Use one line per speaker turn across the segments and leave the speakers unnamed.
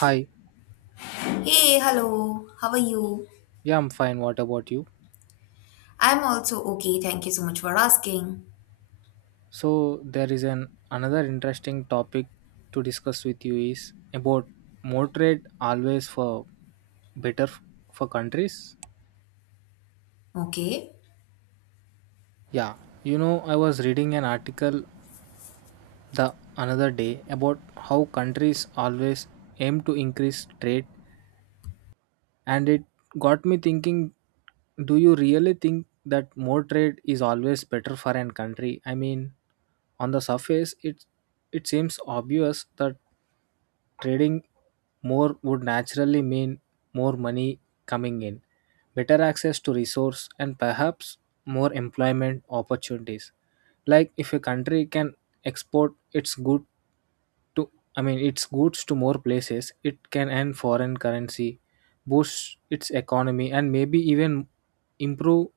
Hi,
Hey, hello. How are you?
yeah, I'm fine. What about you?
I'm also okay. Thank you so much for asking.
So there is an another interesting topic to discuss with you is about more trade always for better for countries.
Okay.
Yeah, you know I was reading an article the another day about how countries always aim to increase trade, and it got me thinking. Do you really think that more trade is always better for an country? I mean, on the surface, it seems obvious that trading more would naturally mean more money coming in, better access to resource, and perhaps more employment opportunities. Like if a country can export its good to, I mean, its goods to more places, it can earn foreign currency, boost its economy, and maybe even improve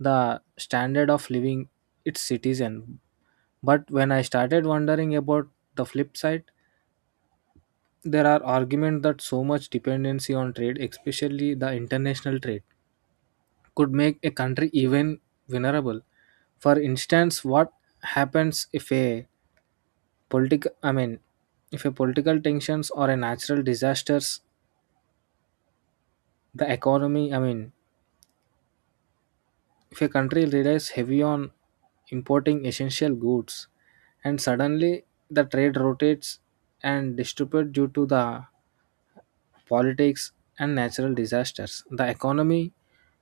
the standard of living its citizen. But when I started wondering about the flip side, there are arguments that so much dependency on trade, especially the international trade, could make a country even vulnerable. For instance, what happens if a political I mean, if a political tensions or a natural disasters the economy I mean, if a country relies heavy on importing essential goods and suddenly the trade rotates and distribute due to the politics, and natural disasters. The economy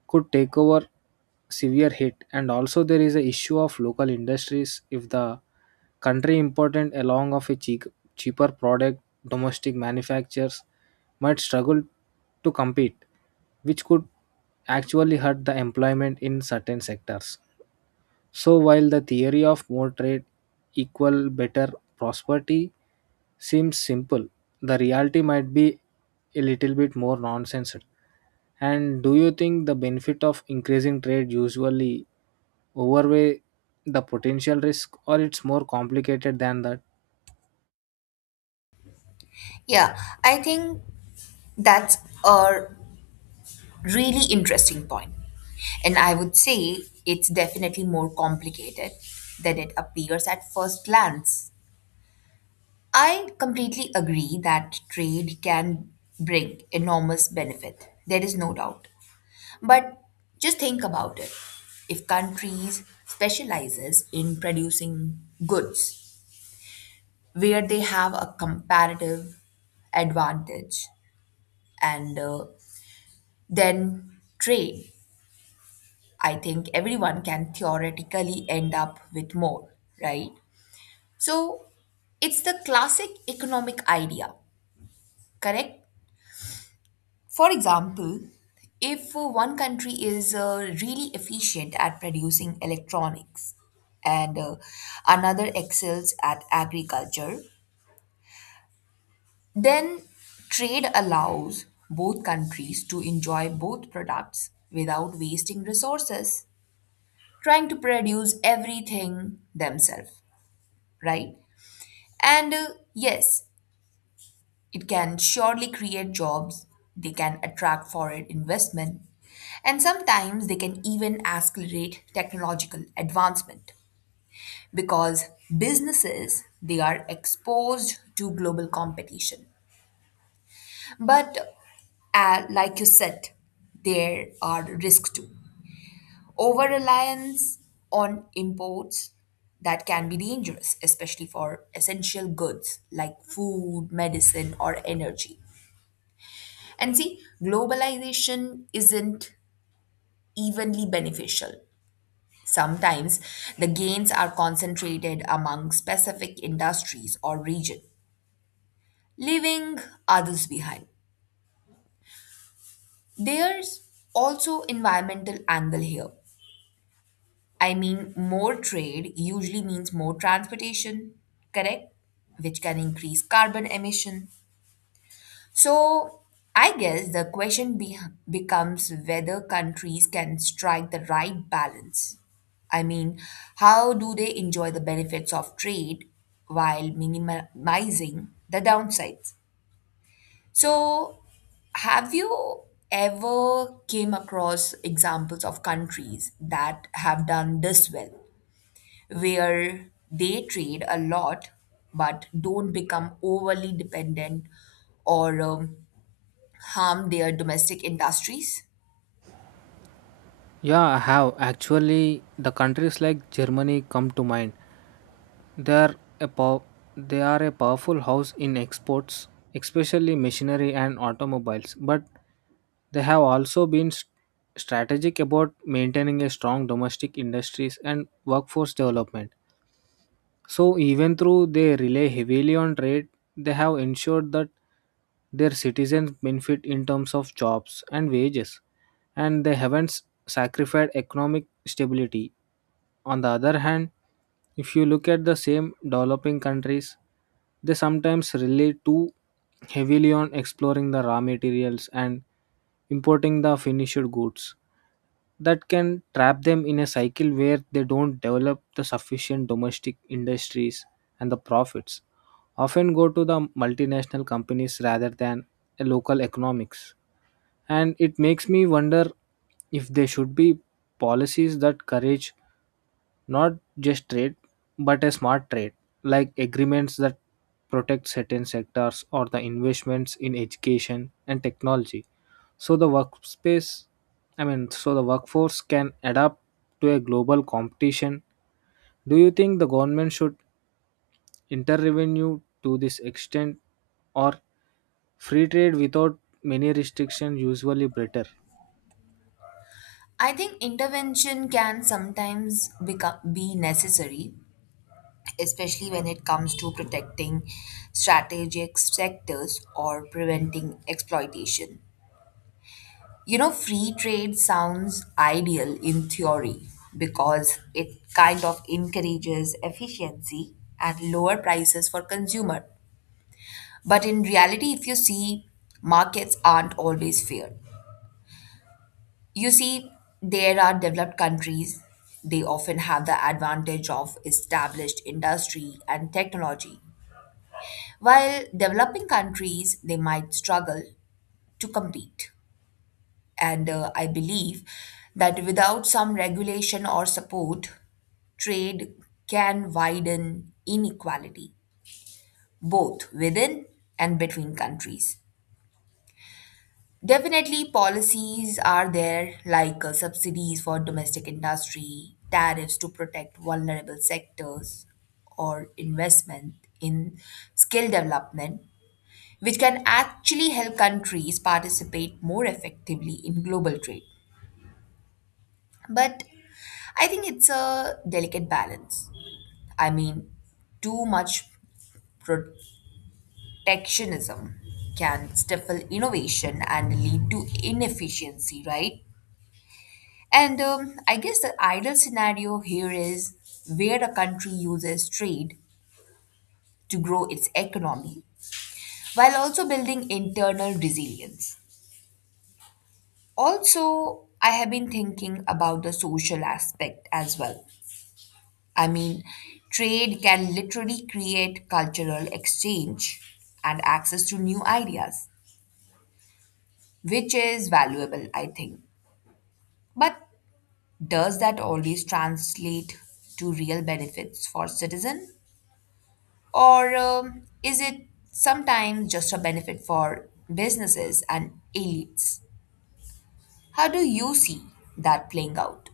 could take over severe hit, and also there is a issue of local industries. If the country important along of a cheaper product, domestic manufacturers might struggle to compete, which could actually hurt the employment in certain sectors. So, while the theory of more trade equal better prosperity seems simple, the reality might be a little bit more nonsense. And do you think the benefit of increasing trade usually overweigh the potential risk, or it's more complicated than that?
Yeah, I think that's a really interesting point. And I would say it's definitely more complicated than it appears at first glance. I completely agree that trade can bring enormous benefit. There is no doubt. But just think about it. If countries specializes in producing goods where they have a comparative advantage and then trade, I think everyone can theoretically end up with more, right? So it's the classic economic idea, correct? For example, if one country is really efficient at producing electronics and another excels at agriculture. Then, trade allows both countries to enjoy both products without wasting resources, trying to produce everything themselves, right? And yes, it can surely create jobs, they can attract foreign investment, and sometimes they can even accelerate technological advancement because businesses they are exposed to global competition, but like you said, there are risks too. Over reliance on imports, that can be dangerous, especially for essential goods like food, medicine, or energy. And see, globalization isn't evenly beneficial. Sometimes the gains are concentrated among specific industries or region, leaving others behind. There's also environmental angle here. I mean, more trade usually means more transportation, correct? Which can increase carbon emission. So, I guess the question becomes whether countries can strike the right balance. I mean, how do they enjoy the benefits of trade while minimizing the downsides? So, have you ever came across examples of countries that have done this well? Where they trade a lot but don't become overly dependent or harm their domestic industries.
Yeah, I have. Actually, the countries like Germany come to mind. They are a pow- they are a powerful house in exports, especially machinery and automobiles, but they have also been strategic about maintaining a strong domestic industries and workforce development. So even though they rely heavily on trade, they have ensured that their citizens benefit in terms of jobs and wages, and they haven't sacrificed economic stability. On the other hand, if you look at the same developing countries, they sometimes rely too heavily on exploring the raw materials and importing the finished goods that can trap them in a cycle where they don't develop the sufficient domestic industries, and the profits often go to the multinational companies rather than a local economics. And it makes me wonder if there should be policies that courage not just trade, but a smart trade, like agreements that protect certain sectors or the investments in education and technology. So I mean, so the workforce can adapt to a global competition. Do you think the government should intervene to this extent, or free trade without many restrictions usually better?
I think intervention can sometimes be necessary, especially when it comes to protecting strategic sectors or preventing exploitation. You know, free trade sounds ideal in theory because it kind of encourages efficiency and lower prices for consumer. But in reality, if you see, markets aren't always fair. You see, there are developed countries, they often have the advantage of established industry and technology, while developing countries, they might struggle to compete. And I believe that without some regulation or support, trade can widen inequality, both within and between countries. Definitely, policies are there like subsidies for domestic industry, tariffs to protect vulnerable sectors, or investment in skill development, which can actually help countries participate more effectively in global trade. But I think it's a delicate balance. I mean, too much protectionism can stifle innovation and lead to inefficiency, right? And I guess the ideal scenario here is where a country uses trade to grow its economy while also building internal resilience. Also, I have been thinking about the social aspect as well. I mean, trade can literally create cultural exchange and access to new ideas, which is valuable, I think. But does that always translate to real benefits for citizen? Or is it sometimes just a benefit for businesses and elites? How do you see that playing out?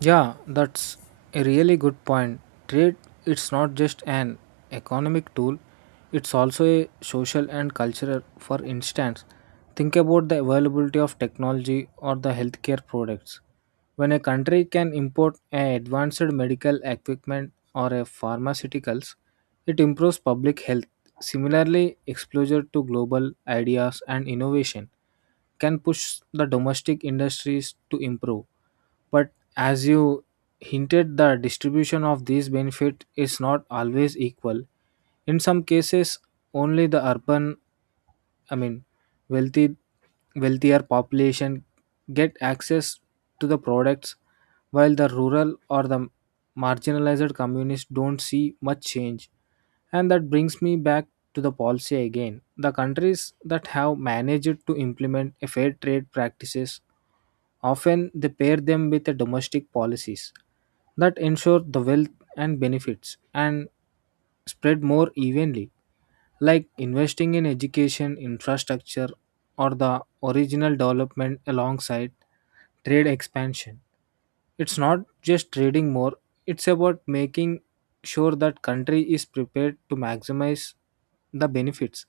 Yeah, that's a really good point. Trade, it's not just an economic tool, it's also a social and cultural. For instance, think about the availability of technology or the healthcare products. When a country can import a advanced medical equipment or a pharmaceuticals, it improves public health. Similarly, exposure to global ideas and innovation can push the domestic industries to improve. But as you hinted, the distribution of these benefits is not always equal. In some cases, only the urban I mean, wealthy, wealthier population get access to the products, while the rural or the marginalized communities don't see much change. And that brings me back to the policy again. The countries that have managed to implement a fair trade practices often they pair them with the domestic policies that ensure the wealth and benefits and spread more evenly, like investing in education, infrastructure, or the original development alongside trade expansion. It's not just trading more, it's about making sure that country is prepared to maximize the benefits.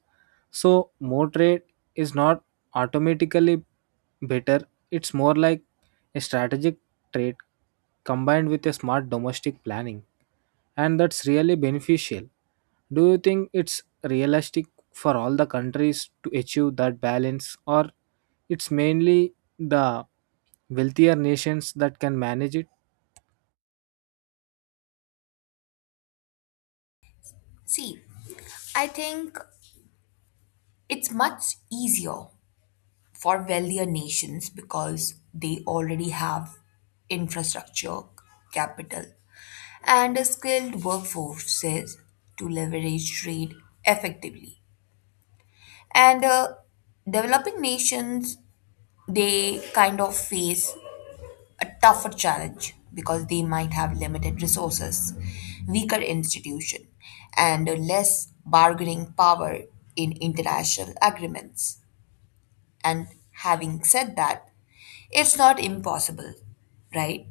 So more trade is not automatically better, it's more like a strategic trade combined with a smart domestic planning, and that's really beneficial. Do you think it's realistic for all the countries to achieve that balance, or it's mainly the wealthier nations that can manage it?
See, I think it's much easier for wealthier nations because they already have infrastructure, capital, and skilled workforces to leverage trade effectively. And developing nations, they kind of face a tougher challenge because they might have limited resources, weaker institution, and less bargaining power in international agreements. And having said that, it's not impossible, right?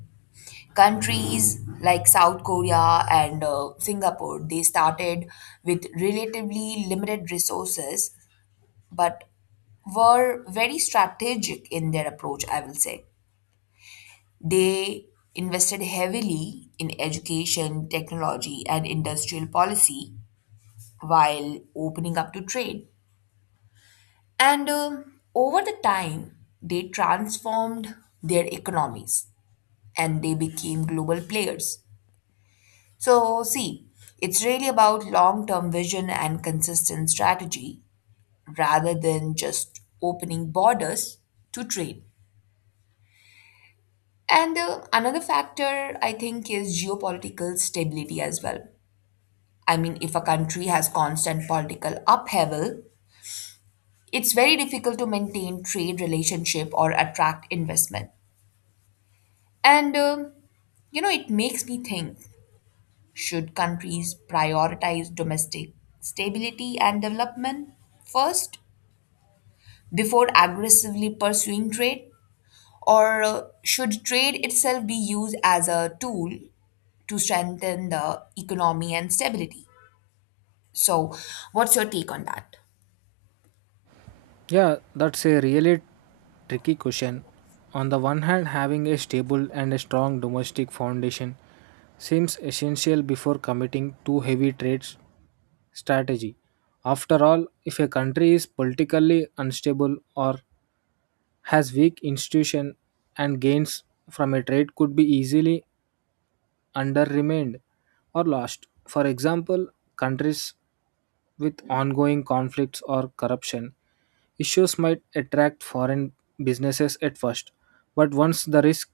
Countries like South Korea and Singapore, they started with relatively limited resources, but were very strategic in their approach, I will say. They invested heavily in education, technology, and industrial policy while opening up to trade. And over the time, they transformed their economies and they became global players. So, see, it's really about long term vision and consistent strategy rather than just opening borders to trade. And another factor I think is geopolitical stability as well. I mean, if a country has constant political upheaval, it's very difficult to maintain trade relationship or attract investment. And, um, you know, it makes me think should countries prioritize domestic stability and development first before aggressively pursuing trade? Or should trade itself be used as a tool to strengthen the economy and stability? So, what's your take on that?
Yeah, that's a really tricky question. On the one hand, having a stable and a strong domestic foundation seems essential before committing too heavy trade strategy. After all, if a country is politically unstable or has weak institution, and gains from a trade could be easily underremained or lost. For example, countries with ongoing conflicts or corruption issues might attract foreign businesses at first, but once the risks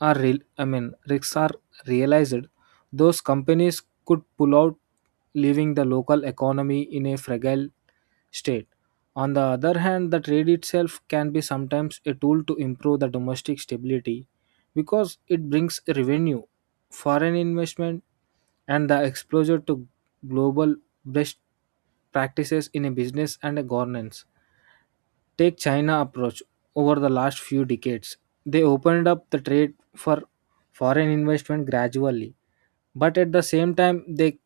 are real, I mean, risks are realized, those companies could pull out, leaving the local economy in a fragile state. On the other hand, the trade itself can be sometimes a tool to improve the domestic stability because it brings revenue, foreign investment, and the exposure to global best practices in a business and a governance. Take China approach over the last few decades. They opened up the trade for foreign investment gradually, but at the same time they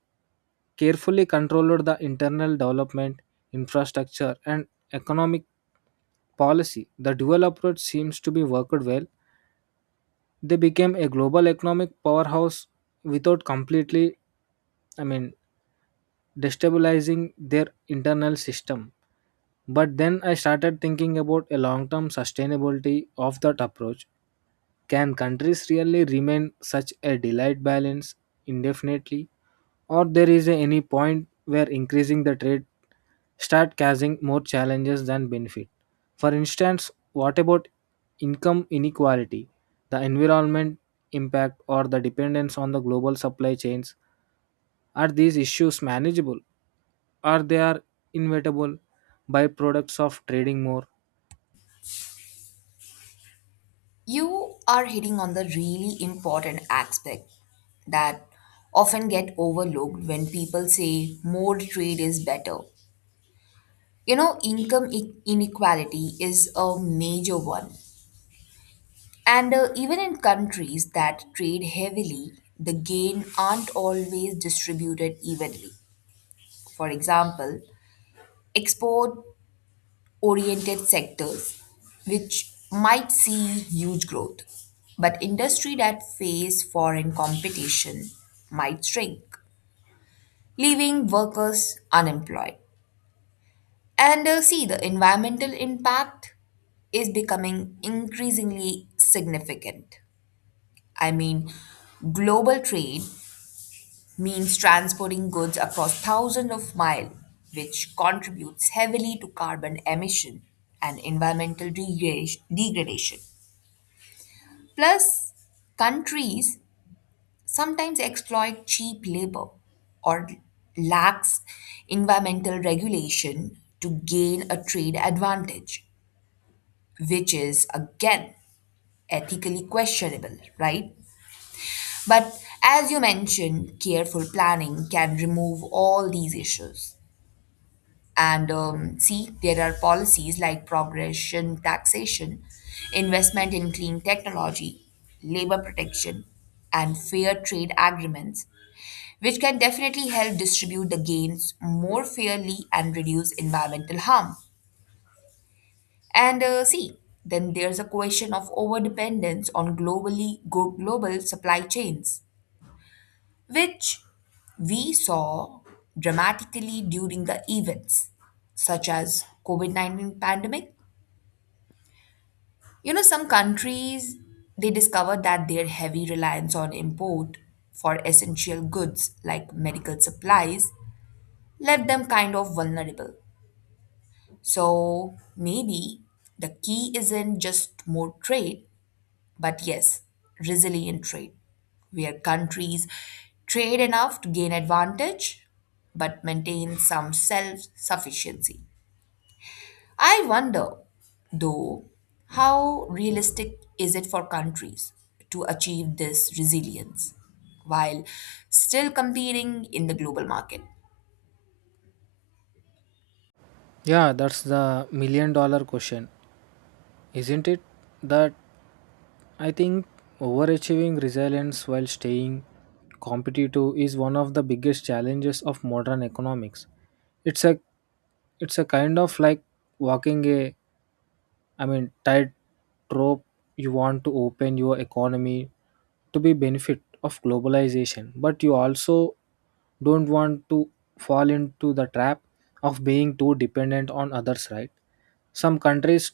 carefully controlled the internal development, infrastructure, and economic policy. The dual approach seems to be worked well. They became a global economic powerhouse without completely, I mean, destabilizing their internal system. But then I started thinking about a long term sustainability of that approach. Can countries really remain such a delayed balance indefinitely? Or there is any point where increasing the trade start causing more challenges than benefit? For instance, what about income inequality, the environment impact, or the dependence on the global supply chains? Are these issues manageable, or they are inevitable byproducts of trading more?
You are hitting on the really important aspect that often get overlooked when people say more trade is better. You know, income inequality is a major one. And even in countries that trade heavily, the gain aren't always distributed evenly. For example, export oriented sectors, which might see huge growth, but industry that face foreign competition might shrink, leaving workers unemployed. And see, the environmental impact is becoming increasingly significant. I mean, global trade means transporting goods across thousands of miles, which contributes heavily to carbon emission and environmental degradation. Plus, countries sometimes exploit cheap labor or lax environmental regulation to gain a trade advantage, which is again ethically questionable, right? But as you mentioned, careful planning can remove all these issues. And see, there are policies like progression taxation, investment in clean technology, labor protection, and fair trade agreements, which can definitely help distribute the gains more fairly and reduce environmental harm. And see, then there's a question of overdependence on global supply chains, which we saw dramatically during the events such as COVID-19 pandemic. You know, some countries they discovered that their heavy reliance on import for essential goods like medical supplies left them kind of vulnerable. So maybe the key isn't just more trade, but yes, resilient trade, where countries trade enough to gain advantage but maintain some self sufficiency. I wonder, though, how realistic is it for countries to achieve this resilience while still competing in the global market?
Yeah, that's the million dollar question, isn't it? That I think overachieving resilience while staying competitive is one of the biggest challenges of modern economics. It's a it's a kind of like walking a I mean, tightrope. You want to open your economy to be benefit of globalization, but you also don't want to fall into the trap of being too dependent on others, right? Some countries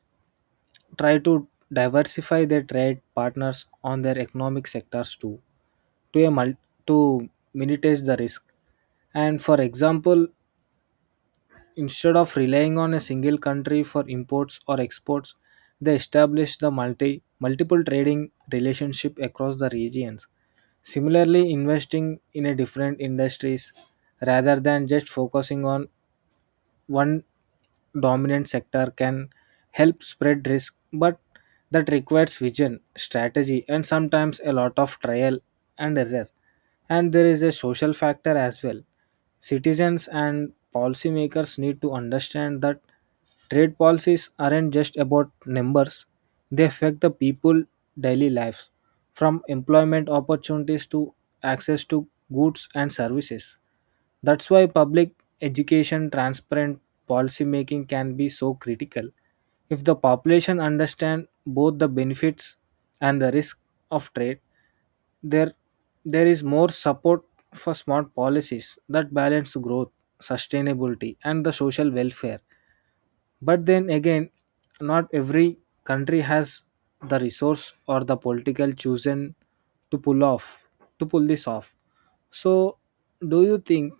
try to diversify their trade partners on their economic sectors too, to a mul- to minimize the risk. And for example, instead of relying on a single country for imports or exports, they established the multiple trading relationship across the regions. Similarly, investing in a different industries rather than just focusing on one dominant sector can help spread risk, but that requires vision, strategy, and sometimes a lot of trial and error. And there is a social factor as well. Citizens and policymakers need to understand that trade policies aren't just about numbers, they affect the people daily lives, from employment opportunities to access to goods and services. That's why public education, transparent policy making can be so critical. If the population understand both the benefits and the risk of trade, there there is more support for smart policies that balance growth, sustainability, and the social welfare. But then again, not every country has the resource or the political chosen to pull off to pull this off. So, do you think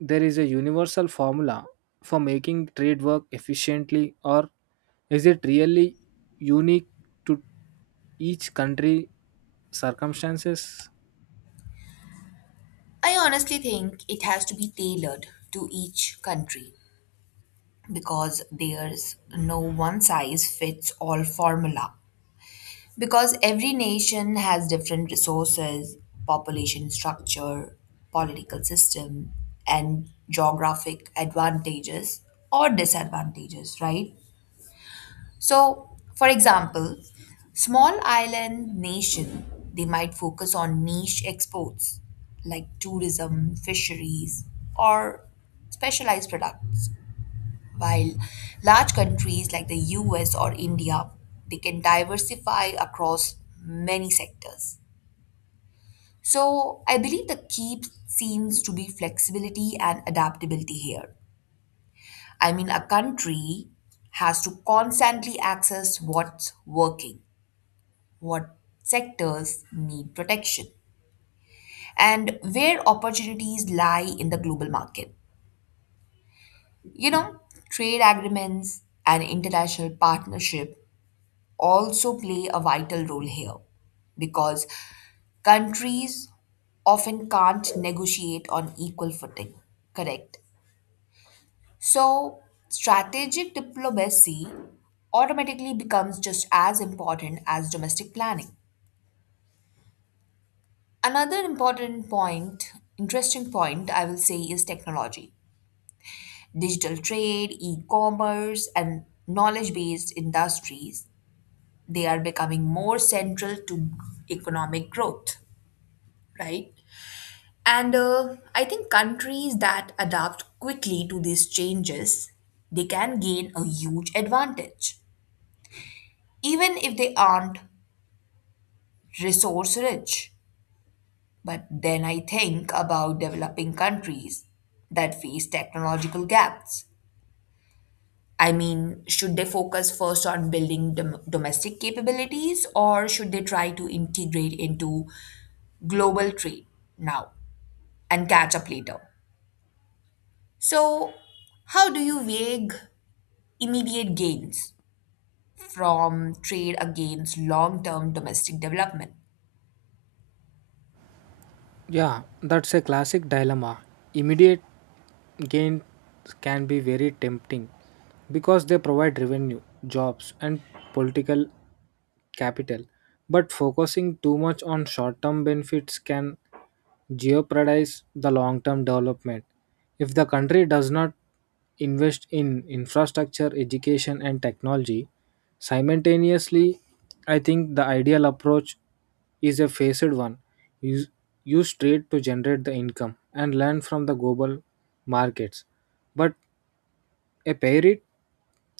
there is a universal formula for making trade work efficiently, or is it really unique to each country circumstances?
I honestly think it has to be tailored to each country because there's no one size fits all formula. Because every nation has different resources, population structure, political system, and geographic advantages or disadvantages, right? So, for example, small island nation, they might focus on niche exports like tourism, fisheries, or specialized products, while large countries like the US or India, they can diversify across many sectors. So I believe the key seems to be flexibility and adaptability here. I mean, a country has to constantly access what's working, what sectors need protection, and where opportunities lie in the global market. You know, trade agreements and international partnership also play a vital role here because countries often can't negotiate on equal footing, correct? So, strategic diplomacy automatically becomes just as important as domestic planning. Another important point, interesting point, I will say, is technology. Digital trade, e commerce, and knowledge based industries, they are becoming more central to economic growth, right? And I think countries that adapt quickly to these changes, they can gain a huge advantage, even if they aren't resource rich. But then I think about developing countries that face technological gaps. I mean, should they focus first on building domestic capabilities or should they try to integrate into global trade now and catch up later? So, how do you weigh immediate gains from trade against long term domestic development?
Yeah, that's a classic dilemma. Immediate gain can be very tempting because they provide revenue, jobs, and political capital, but focusing too much on short term benefits can jeopardize the long term development if the country does not invest in infrastructure, education, and technology simultaneously. I think the ideal approach is a phased one. Use, Use trade to generate the income and learn from the global markets, but a pair it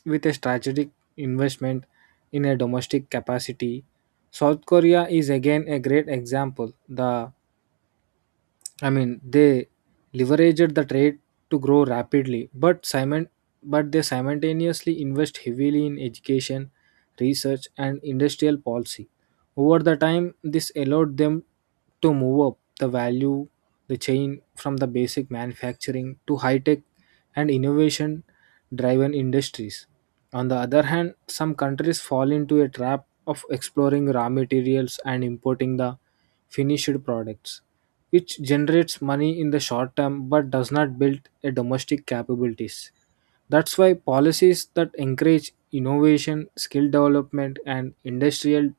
with a strategic investment in a domestic capacity. South Korea is again a great example. The I mean, they leveraged the trade to grow rapidly, but they simultaneously invest heavily in education, research, and industrial policy. Over the time, this allowed them to move up the chain from the basic manufacturing to high tech and innovation driven industries. On the other hand, some countries fall into a trap of exploring raw materials and importing the finished products, which generates money in the short term but does not build a domestic capabilities. That's why policies that encourage innovation, skill development, and industrial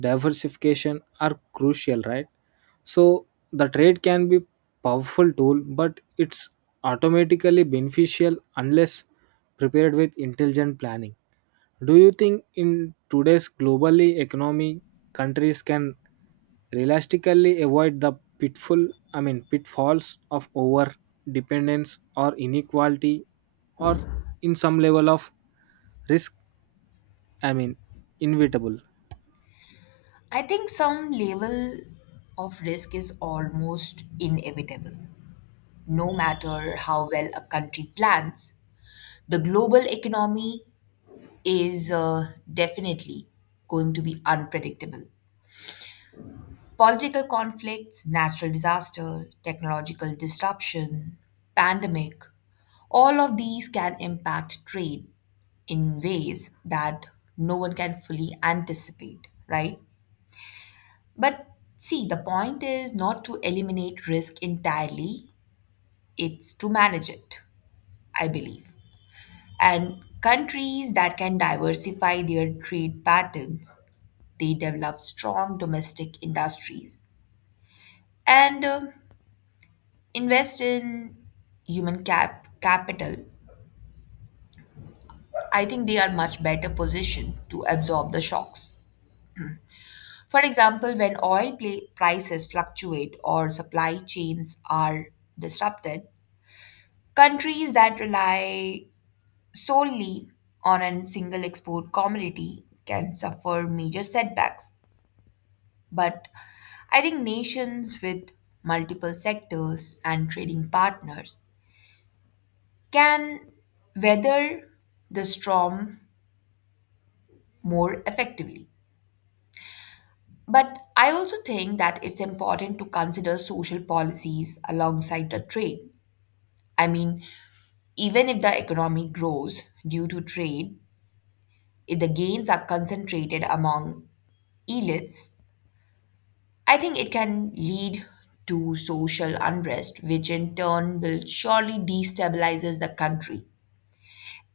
diversification are crucial, right? So the trade can be powerful tool, but it's automatically beneficial unless prepared with intelligent planning. Do you think in today's globally economy countries can realistically avoid the pitfall I mean, pitfalls of over dependence or inequality, or in some level of risk, I mean, inevitable?
I think some level of risk is almost inevitable. No matter how well a country plans, the global economy is definitely going to be unpredictable. Political conflicts, natural disaster, technological disruption, pandemic, all of these can impact trade in ways that no one can fully anticipate, right? But see, the point is not to eliminate risk entirely, it's to manage it, I believe. And countries that can diversify their trade patterns, they develop strong domestic industries and invest in human capital. I think they are much better positioned to absorb the shocks. For example, when oil prices fluctuate or supply chains are disrupted, countries that rely solely on a single export commodity can suffer major setbacks. But I think nations with multiple sectors and trading partners can weather the storm more effectively. But I also think that it's important to consider social policies alongside the trade. I mean, even if the economy grows due to trade, if the gains are concentrated among elites, I think it can lead to social unrest, which in turn will surely destabilizes the country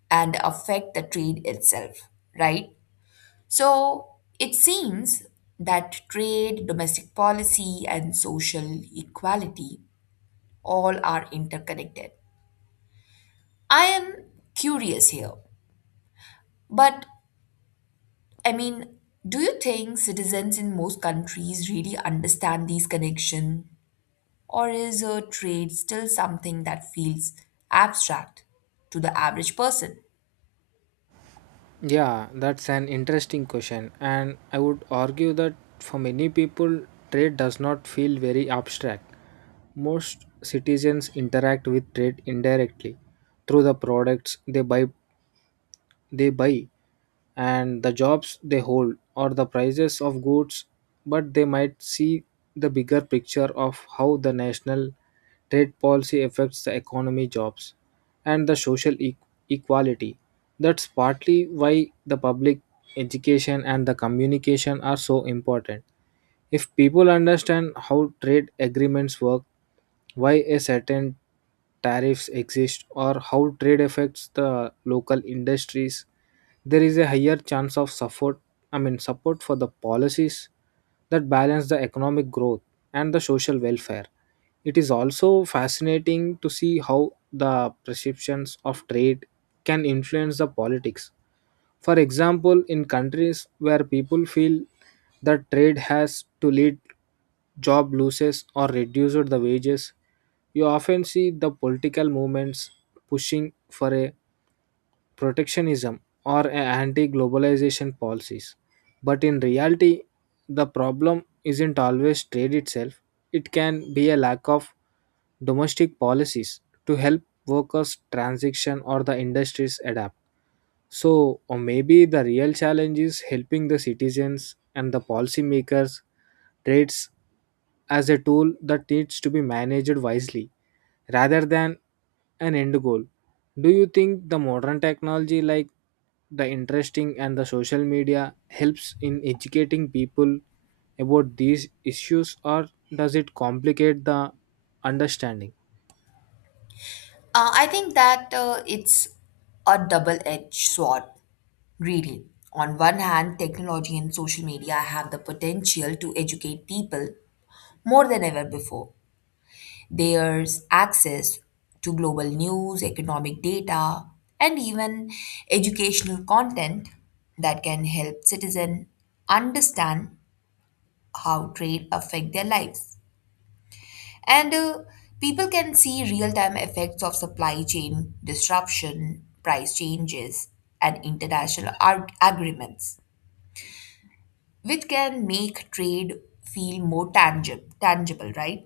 and affect the trade itself, right? So it seems that trade, domestic policy, and social equality all are interconnected. I am curious here, but I mean, do you think citizens in most countries really understand these connections? Or is a trade still something that feels abstract to the average person?
Yeah, that's an interesting question, and I would argue that for many people trade does not feel very abstract. Most citizens interact with trade indirectly through the products they buy and the jobs they hold or the prices of goods, but they might see the bigger picture of how the national trade policy affects the economy, jobs, and the social equality. That's partly why the public education and the communication are so important. If people understand how trade agreements work, why a certain tariffs exist, or how trade affects the local industries, there is a higher chance of support. I mean, support for the policies that balance the economic growth and the social welfare. It is also fascinating to see how the perceptions of trade can influence the politics. For example, in countries where people feel that trade has to lead job losses or reduce the wages, you often see the political movements pushing for a protectionism or anti globalization policies. But in reality, the problem isn't always trade itself, it can be a lack of domestic policies to help workers transition or the industries adapt. So, or maybe the real challenge is helping the citizens and the policymakers trades as a tool that needs to be managed wisely rather than an end goal. Do you think the modern technology like the interesting and the social media helps in educating people about these issues, or does it complicate the understanding?
I think that it's a double edged sword, really. On one hand, technology and social media have the potential to educate people more than ever before. There's access to global news, economic data, and even educational content that can help citizens understand how trade affect their lives. And people can see real-time effects of supply chain disruption, price changes, and international agreements, which can make trade feel more tangible, right?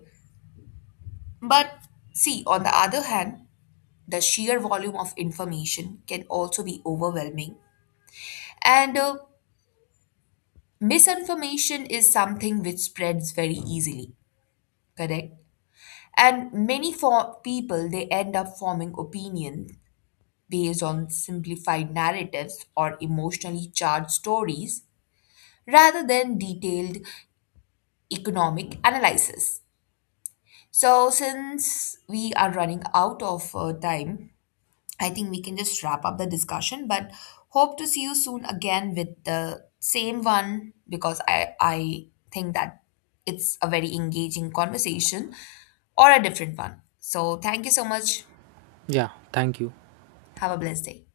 But see, on the other hand, the sheer volume of information can also be overwhelming, and misinformation is something which spreads very easily, correct? And many for people they end up forming opinions based on simplified narratives or emotionally charged stories rather than detailed economic analysis. So, since we are running out of time, I think we can just wrap up the discussion, but hope to see you soon again with the same one because I think that it's a very engaging conversation or a different one. So, thank you so much.
Yeah, thank you.
Have a blessed day.